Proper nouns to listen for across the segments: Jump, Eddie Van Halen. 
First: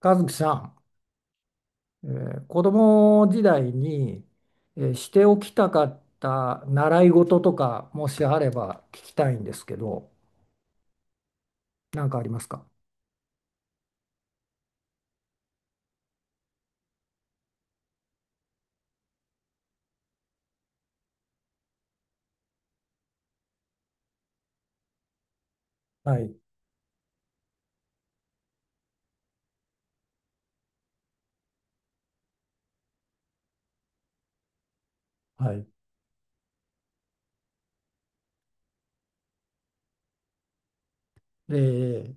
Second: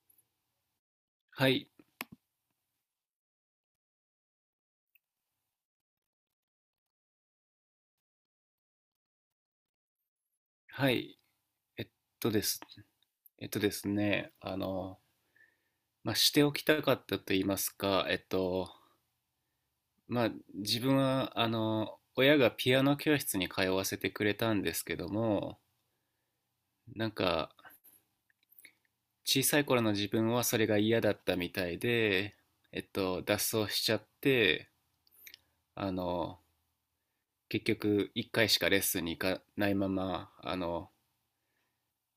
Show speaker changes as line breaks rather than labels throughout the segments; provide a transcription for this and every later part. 和樹さ
はい、
ん、子供時代に、しておきたかった習い事とかもしあれば聞きたいんですけど、
はい。えっ
何かあり
と
ま
で
す
す。
か？
えっとですね、あの、まあ、しておきたかったと言いますか、まあ、自分は、親がピアノ教室に通わせてくれたんですけども、
はい、
なんか、小さい頃の自分はそれが嫌だったみたいで、脱走しちゃって、
はい。
あの、結局、一回しかレッスンに行かないまま、あの、
え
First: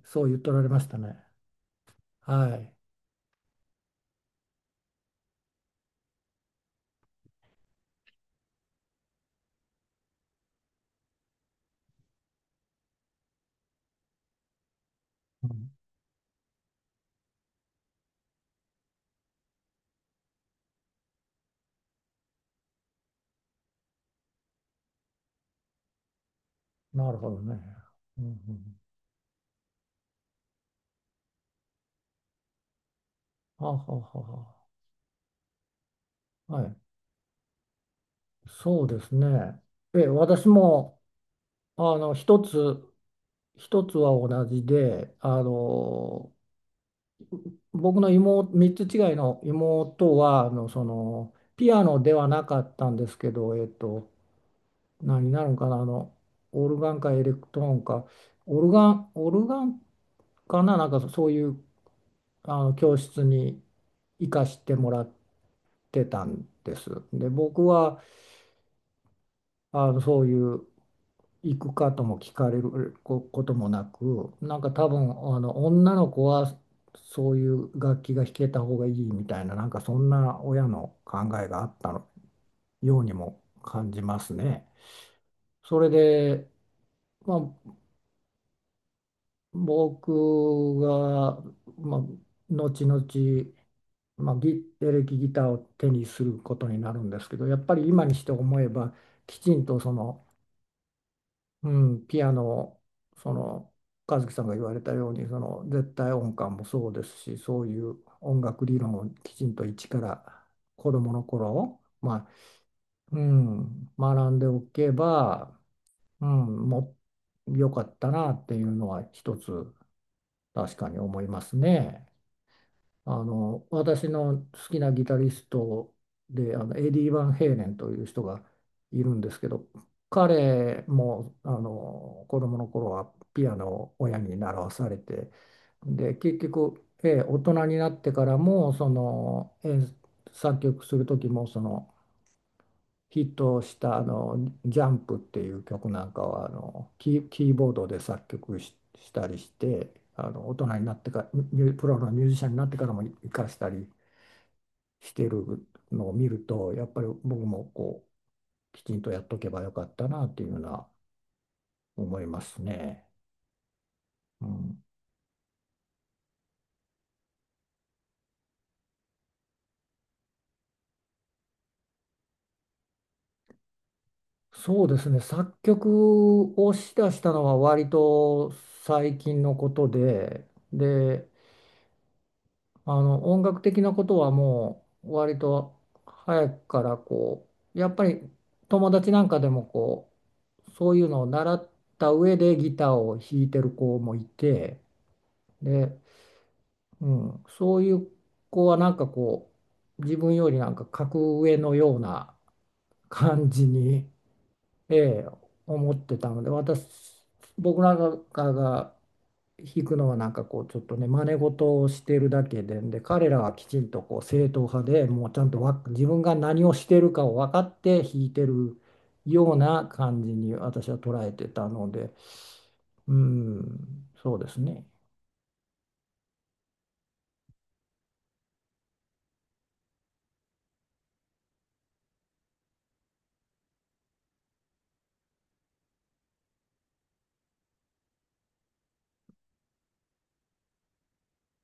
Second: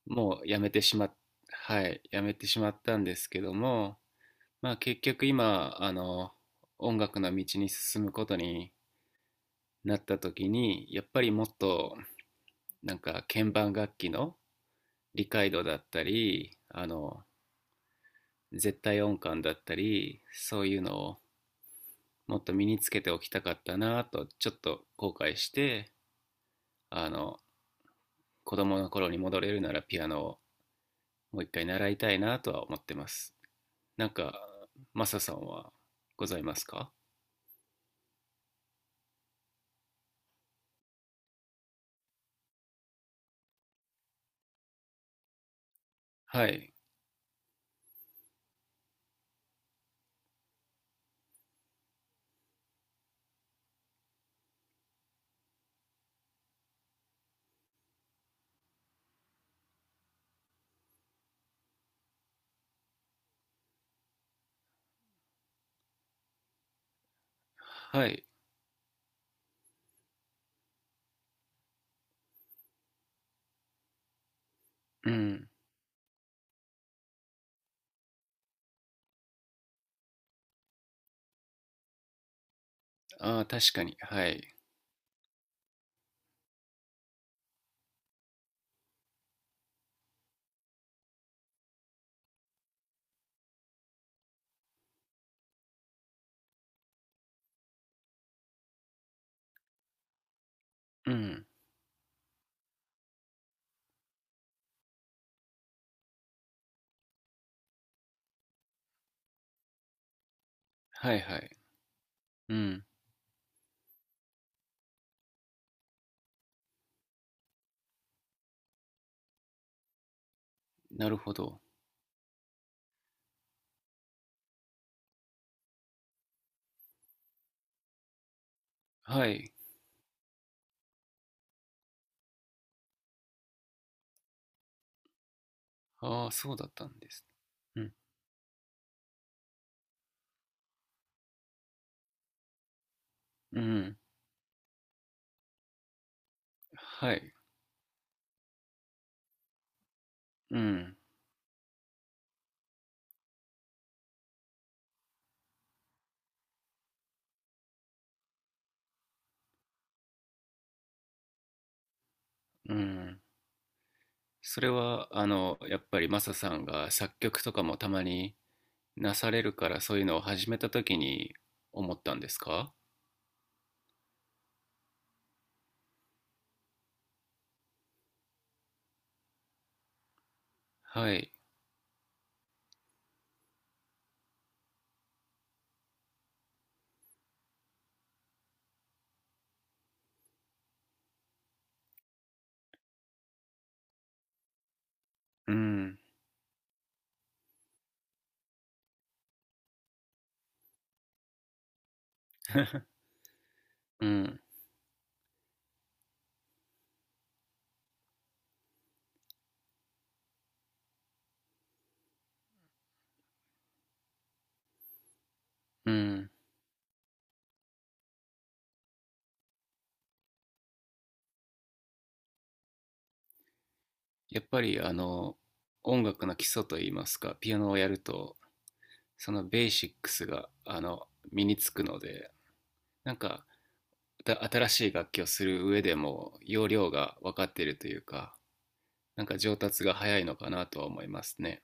え、そう言っ
もう
と
や
られ
め
ま
て
し
し
た
まっ、
ね。
はい、やめて
は
しま
い。
ったんですけども、まあ結局今音楽の道に進むことになった時に、やっぱりもっと鍵盤楽器の理
う
解度
ん、
だったり、絶対音感だったり、そういうのをもっと身につけておきたかったなとちょっと後悔して、
な
あ
るほど
の
ね。うんう
子
ん、
供の頃に戻れるならピアノをもう一回習いたいなとは思ってます。
はあは
なん
あ
か
は
マサさんはござい
あ
ま
はあ、
す
はい。
か？
そうですね。え、私も、一つ、一つは同じで、
はい、
僕の妹、3つ違いの妹は、ピアノではなかったんですけど、何になるんかな、オルガンかエレクトーンか、オルガンかな、なんかそういう、あの、教室に行かしてもらってたんです。で、僕は、
はい、
あの、そういう行くかとも聞かれるここともなく、なんか多分
う
あ
ん。
の女の子はそういう楽器が弾けた方がいいみたいな、なんかそんな親の考えがあったのように
あ
も
あ、確か
感
に。
じま
は
す
い。
ね。それで、まあ、僕が、まあ、後々、まあ、ギエレキギターを手にすることになるんですけど、やっぱり今にして思えばきちんとその
うん。
うん、ピアノ、その和樹さんが言われたようにその絶対音感もそうですし、そういう音楽理論をきちんと一から子ども
はい、
の
はい。
頃、まあ、
うん。
うん、学んでおけば、うん、もう良かったなっていうのは一つ確かに
なる
思い
ほ
ます
ど。
ね。あの、私の好きなギタリストで、あのエディ・バンヘイレンという人がいるん
は
ですけ
い。
ど、彼もあの子供の頃はピアノを親に習わされて、で
ああ、
結
そうだっ
局、
たん
え
で
え
す。
大人に
う
な
ん。
ってからもその演作曲する時もそのヒット
う
した
ん。
あの「ジャンプ」っていう曲なんかはあの
は
キー、
い。
キーボードで作曲し、したりして、あの大
う
人にな
ん。
ってからミュプロのミュージシャンになってからも活かしたりしてるのを見るとやっぱり僕もこうきちんとやっとけばよかったなっていうのは思います
う
ね。
ん。
う
それ
ん、
は、やっぱりマサさんが作曲とかもたまになされるから、そういうのを始めた時に思ったんですか？
そうですね、作曲をしだしたのは割と最近のことで、
は
で、
い。
あの音楽的なことはもう割と早くからこうやっぱり友達なんかでもこうそういうのを習った上でギターを弾いてる子もいて、
う
で、
ん。
うん、そういう子はなんかこう自分よりなんか格上のような感じ
う
に、
ん。
ええ、思ってたので、僕なんかが弾くのはなんかこう、ちょっとね、真似事をしてるだけで、で、彼らはきちんとこう正統派でもうちゃんとわ
う
自分
ん。
が何をしてるかを分かって弾いてるような感じに私は捉えてたので、うん、そう
やっ
です
ぱり、
ね。
音楽の基礎といいますか、ピアノをやると、そのベーシックスが、身につくので、なんかた新しい楽器をする上でも要領が分かっているというか、なんか上達が早いのかなとは思いますね。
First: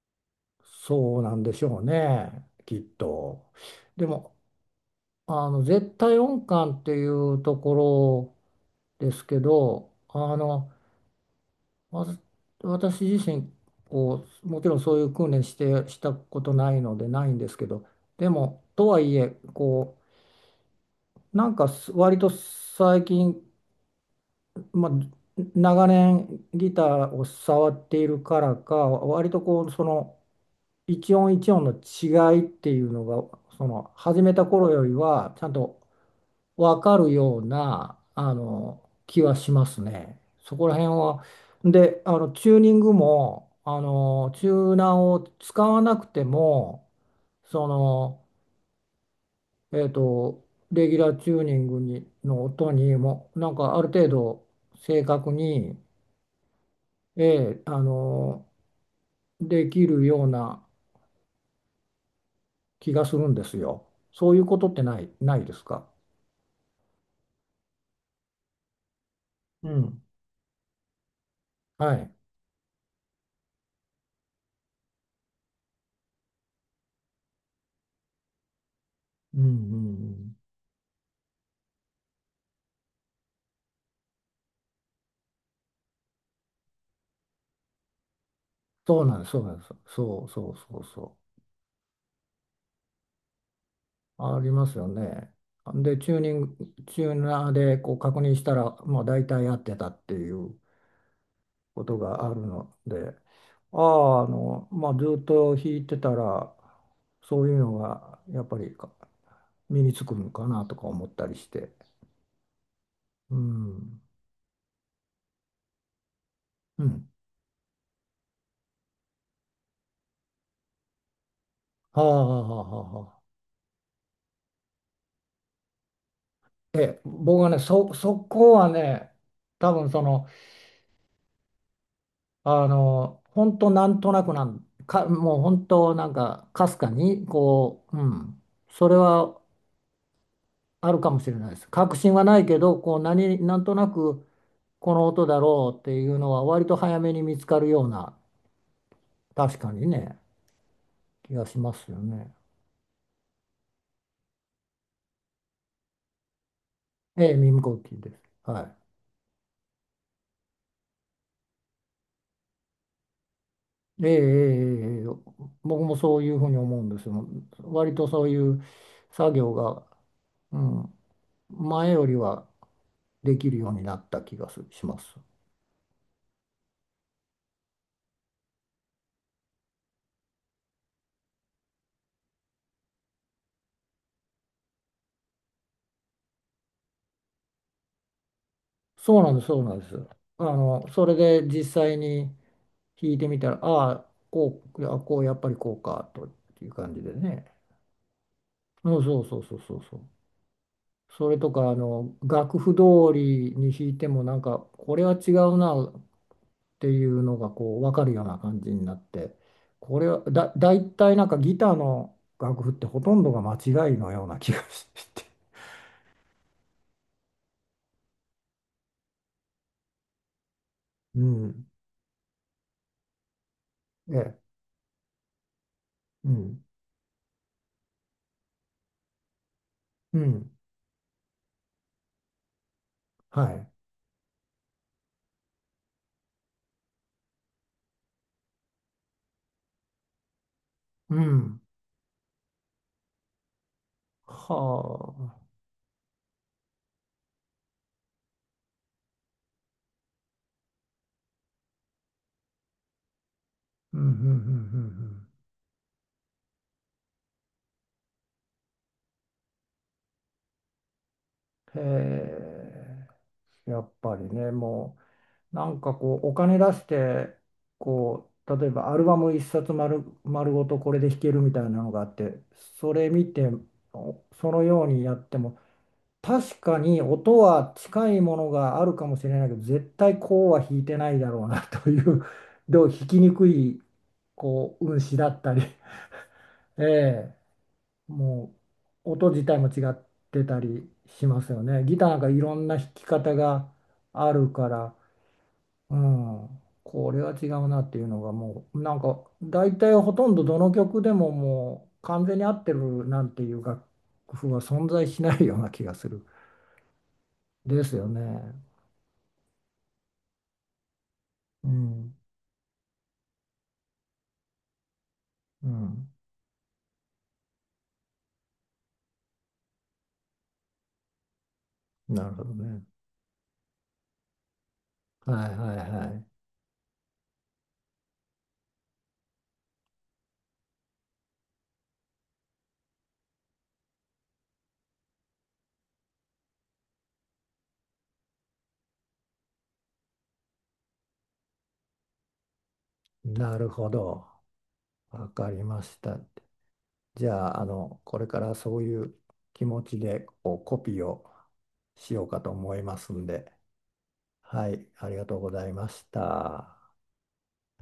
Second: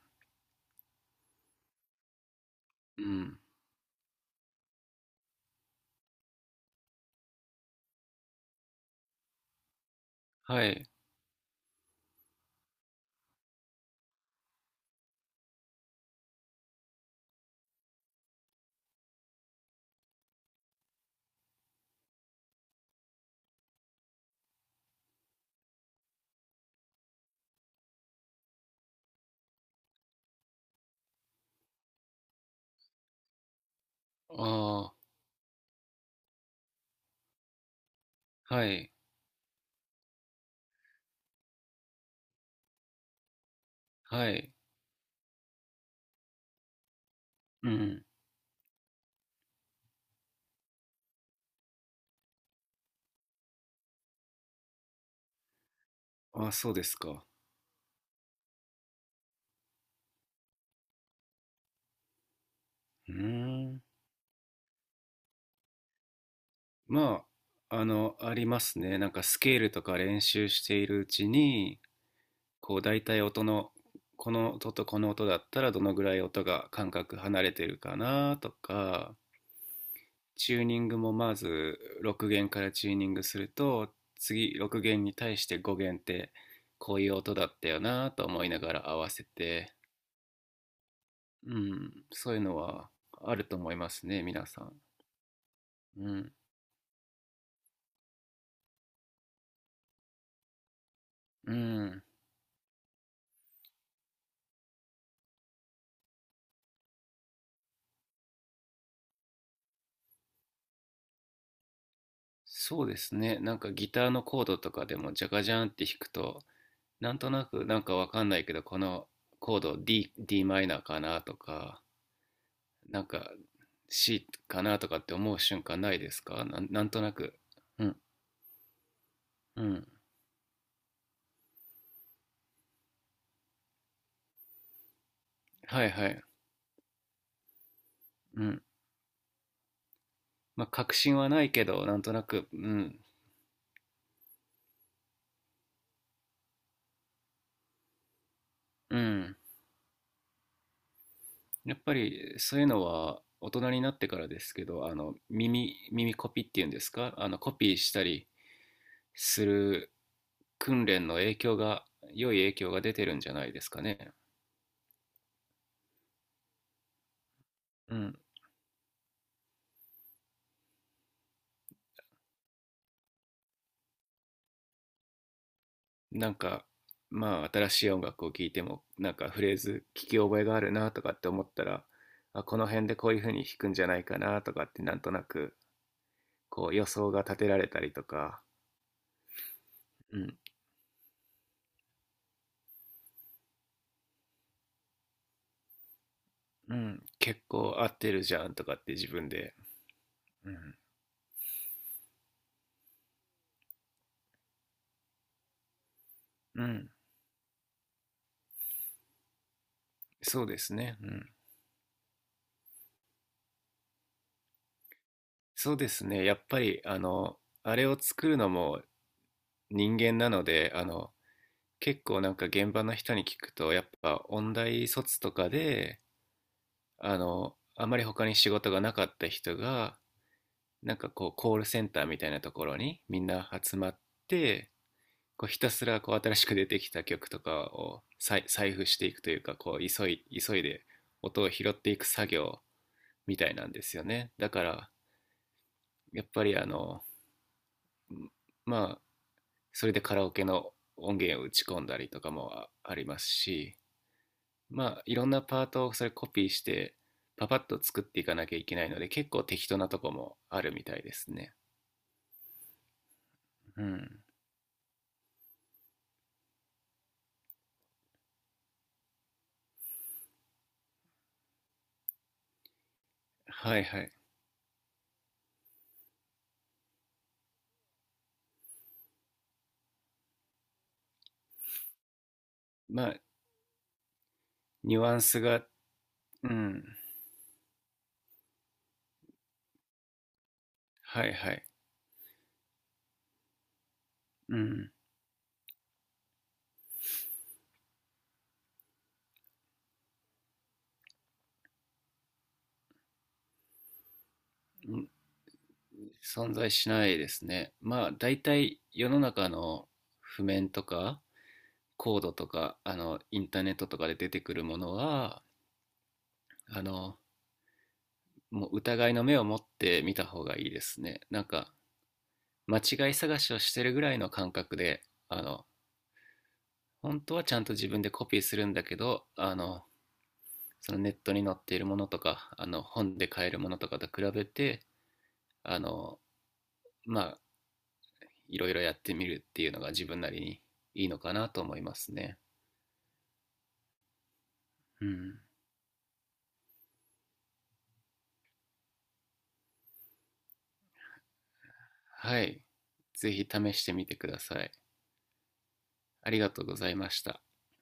そうなんでしょうね、きっ
うん。
と。でも、あの、絶対音感っていうところですけど、あ
は
の、
い。
わず私自身こうもちろんそういう訓練してしたことないのでないんですけど、でもとはいえこうなんかす割と最近、まあ、長年ギターを触っているからか割とこうその一音一音の違いっていうのがその始め
あ
た頃より
あ、
はちゃんとわかるようなあ
は
の
い。
気はしますね。そこら辺は。で、あのチューニングもあ
は
のチ
い。
ューナーを使わなくても、そ
うん。
の、えっと、レギュラーチューニングにの音にもなんかある程度正確に、
あ、そうです
え
か。
えあのできるような気が
うー
するんです
ん。
よ。そういうことってないですか？
まあ、ありますね。なんかスケー
う
ルとか
ん。
練習しているうちに、
はい。
こう大体音の、この音とこの音だったらどのぐらい音が間隔離れてるかなとか、
うんうんうん。
チューニングもまず6弦からチューニングすると、次6弦に対して5弦ってこういう音だったよなと思いながら合
そう
わ
なん
せ
です、そうなんです。
て、
そうそうそうそう。
うん、そういうのはあると思いますね、
あ
皆
り
さ
ま
ん。
すよね。で、
うん、
チューナーでこう確認したら、まあ、大体合ってたっていう
う
こと
ん。
があるので、ああ、あの、まあ、ずっと弾いてたら、そういうのがやっぱり身につくのかなとか思ったりして。
そうです
う
ね、なんかギ
ん。
ターのコードとかでもジャカジャンって弾くと、
うん。
なんとなくなんかわかんないけどこのコード D, D マイナーかなとか、
はあはあはあはあ
なん
は
か
あ。
C かなとかって思う瞬間ないですか、なん
え
なん
え、
となく。
僕はね、
う
そ、
ん、
そこはね、
う
多
ん、
分その、あの、本当なんとなくなん、か、もう本
はい、
当
は
なん
い。
か、かすかに、こう、うん、
うん。
それは
まあ、
あ
確
るか
信
もし
は
れ
な
ない
い
で
け
す。
ど、
確
なんと
信は
な
ない
く、う
けど、こう、
ん。
なんとなく、この音だろうっていうのは、割と早めに見つかるような、
うん。
確かにね、気がしま
やっ
す
ぱ
よね。
り、そういうのは、大人になってからですけど、耳コピっていうんですか、
ええ、
コ
耳
ピ
コ
ーし
ピー
た
です。
り
はい。
する訓練の影響が、良い影響が出てるんじゃないですか
ええ、
ね。
ええ、ええ僕もそういうふうに思うんですよ。割
う
と
ん。
そういう作業が、うん、前よりはできるようになった気がすします。
なんか、まあ、新しい音楽を聴いても、なんかフレーズ聞き覚えがあるなとかって思ったら、あ、この辺でこういう風に弾くんじゃないかなとかって、なんとなく、こう予想が立てられたりとか、
そうなんです、そうなんです。あの、それで実際に弾いてみたら、ああ、こう、やっぱりこうか、という
う
感じ
ん、
で
結
ね。
構合ってるじゃんとかって
うん、
自
そう
分
そう
で、
そうそうそう。
うん、
それとか、あの、楽譜通りに弾いても、なんか、これは違うなっ
う
て
ん、
いうのが、こう、わかるような感じになって、これは、
そう
だ、
で
だ
す
い
ね、う
たいなん
ん。
かギターの楽譜ってほとんどが間違いのような気がして。
そうですね、やっぱりあれを作るのも人間なので、
うん。
結構なんか現場の人に聞くと、やっ
え
ぱ
え。
音大卒とかで、
うん。
あまり他に仕事がなかった人が、
うん。
なんかこうコールセンターみたいなところにみん
は
な
い。
集まって、こうひたすらこう新しく出てきた曲とかを再採布していくというか、こう急いで
う
音を
ん。
拾っていく作業みたいなんですよね。だ
は
から、
あ。
やっぱりまあ、それでカラオケの音源を打ち込んだりとかもあありますし、
うん、うん、
まあいろんなパートをそれコピーしてパパッと作っていかなきゃいけないので、結構適当なとこもあるみたいですね。
うん、うん。うんへえ、や
う
っぱ
ん、
りね、もう、なんかこう、お金出して、こう、例えばアルバム一冊丸、丸ごとこれで弾けるみたいなのがあって、それ見て、
はい、はい。
おそのようにやっても、確かに音は近いものがあるかもしれないけど、絶対こうは弾いてないだろうなという、どう
ま
弾
あ、
きにくい、こう、運
ニュア
指
ン
だっ
ス
たり、
が、 う
え
ん、
えもう音自体も違ってたり
は
し
い、
ます
は
よ
い、
ね。ギターがいろんな弾き方がある
う
か
ん、
ら、うん、これは違うなっていうのがもうなんか大体ほとんどどの曲でももう完全に合ってるなんていう楽譜は存在しないような気がする。
存在しないですね。
です
ま
よ
あ、
ね。
大体世の中の譜面とか
うん、
コードとか、インターネットとかで出てくるものは、
うん、
あの、もう疑いの目を持って見た方がいいですね。なんか、
なるほど
間
ね。
違い探しをしてるぐらいの感覚で、あ
はい
の、
はいは
本当はちゃんと自分でコピーするんだけど、そのネットに載っているものとか、本で買えるものとかと比べて、あの、まあ、いろいろやってみるっていうのが自分なりにいいのかなと思いますね。
い。なるほど。
う
わ
ん。
かりました。じゃあ、あの、これからそういう気持ちでこうコピーをしようか
は
と
い。
思いますん
ぜひ
で、
試してみてくださ
は
い。
い、ありがとうございまし
ありがとう
た。
ございました。